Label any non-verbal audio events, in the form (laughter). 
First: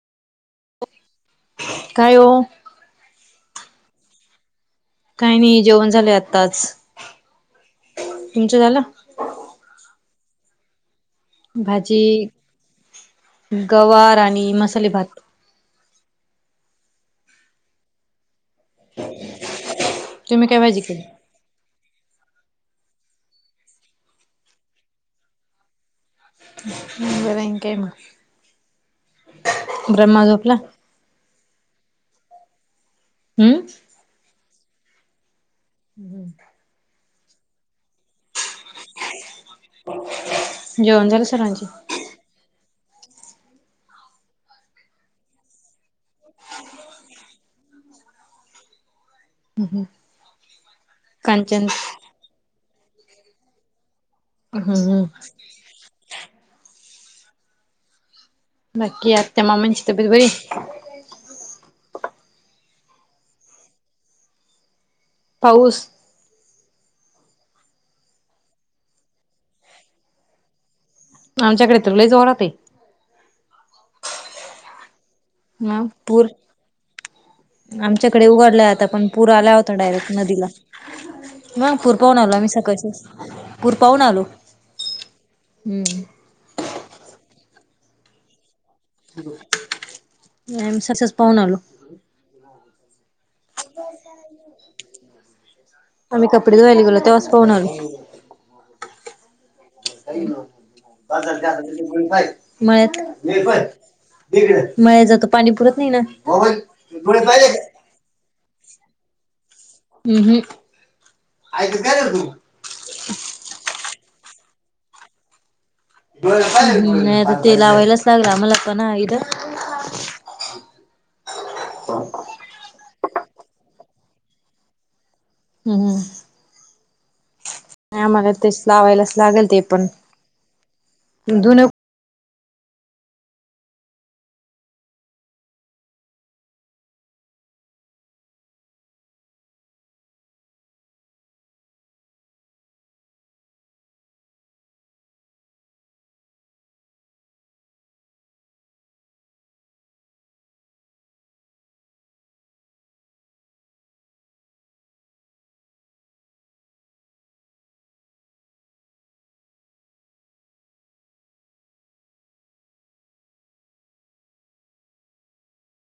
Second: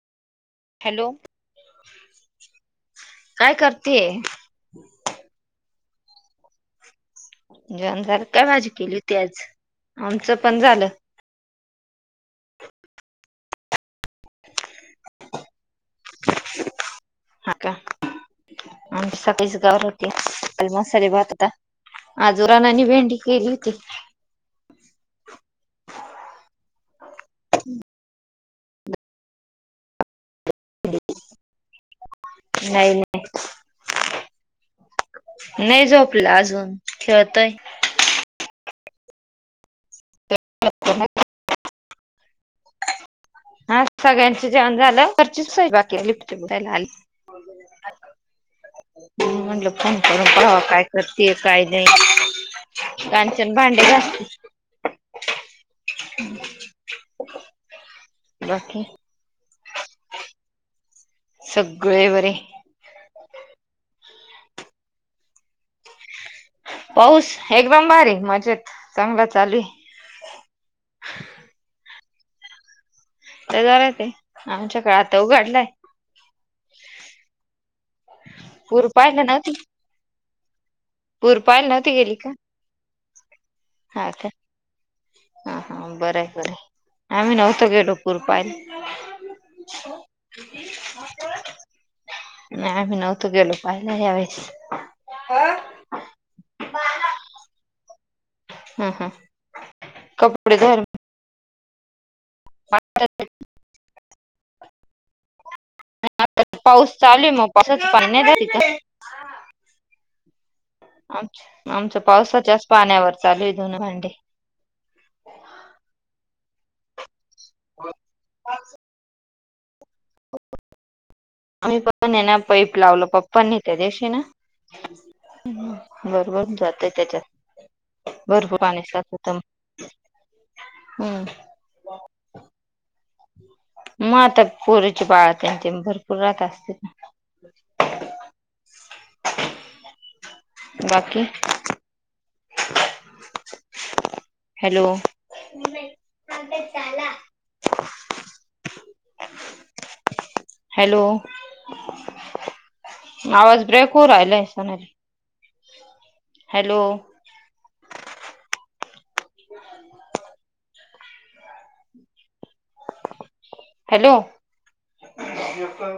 Hello काय हो काय करते? काही नाही जेवण झाले आत्ताच. जेण झाल काय तुमचं भाझी झालं केली होती आज. आमचं पण झाल. भाजी गवार आणि मसाले भात. हा का आम सकाळीच गवार होती. तुम्ही काय आणि भाजी केली मसाले भात होता. आजो रानानी भेंडी केली होती. बरं काय मग ब्रह्मा झोपला. नाही नाही. हम्म नाही झोपला अजून खेळतय. जेवण हा झाल सर्वांचे. हा सगळ्यांच जेवण झालं वरचीच बाकी लिफ्ट बुडयला आली हो म्हटलं फोन करून पाहाव काय करते? काय कांचन नाही. कांचन भांडे घासते. हम्म हम्. बाकी आ त्या मामांची तब्येत बरी? सगळे बरे. पाऊस? पाऊस एकदम बारी मजेत चांगला चालू. आमच्याकडे तर लय जोरात आहे. ते घरात हे आमच्याक मग पूर आमच्याकडे उघडल्या आता पण पाहायला पूर नव्हती आल्या होता डायरेक्ट नदीला. पूर पाहिला मग नव्हती पूर गेली पाहून का? आलो आम्ही सकाळच पूर पाहून हा आलो का ह हा हम्म बर आहे बरं आम्ही नव्हतो गे टोपूर पायल नाहीम सकालिस पाहून आलो. नाही आम्ही नव्हतो. गेलो पाहायला यावेळेस आम्ही कपडे धुवायला गेलो तेव्हाच पाहून आलो. हा हा. (unintelligible) (unintelligible) कपडे धर पाणी पुरत नाही ना पाऊस चालू आहे मग हम्म. आम आमच्या पावसाच्याच पाण्यावर चालू आहे धून भांडे. अ (unintelligible) आम्ही पण आहे ना पैप लावलो पप्पनी त्या दिशी ना, हम्म बरोबर जातय त्याच्यात. आम्हाला भरपूर तेच पाणी साचत लावायलाच होतं. लागेल ते पण हम्म जुन, मग आता पोरचे बाळ त्यांचे भरपूर राहत असते ना. बाकी? हॅलो (inaudible) हॅलो आवाज ब्रेक हो ऊ राहिला. Hello hello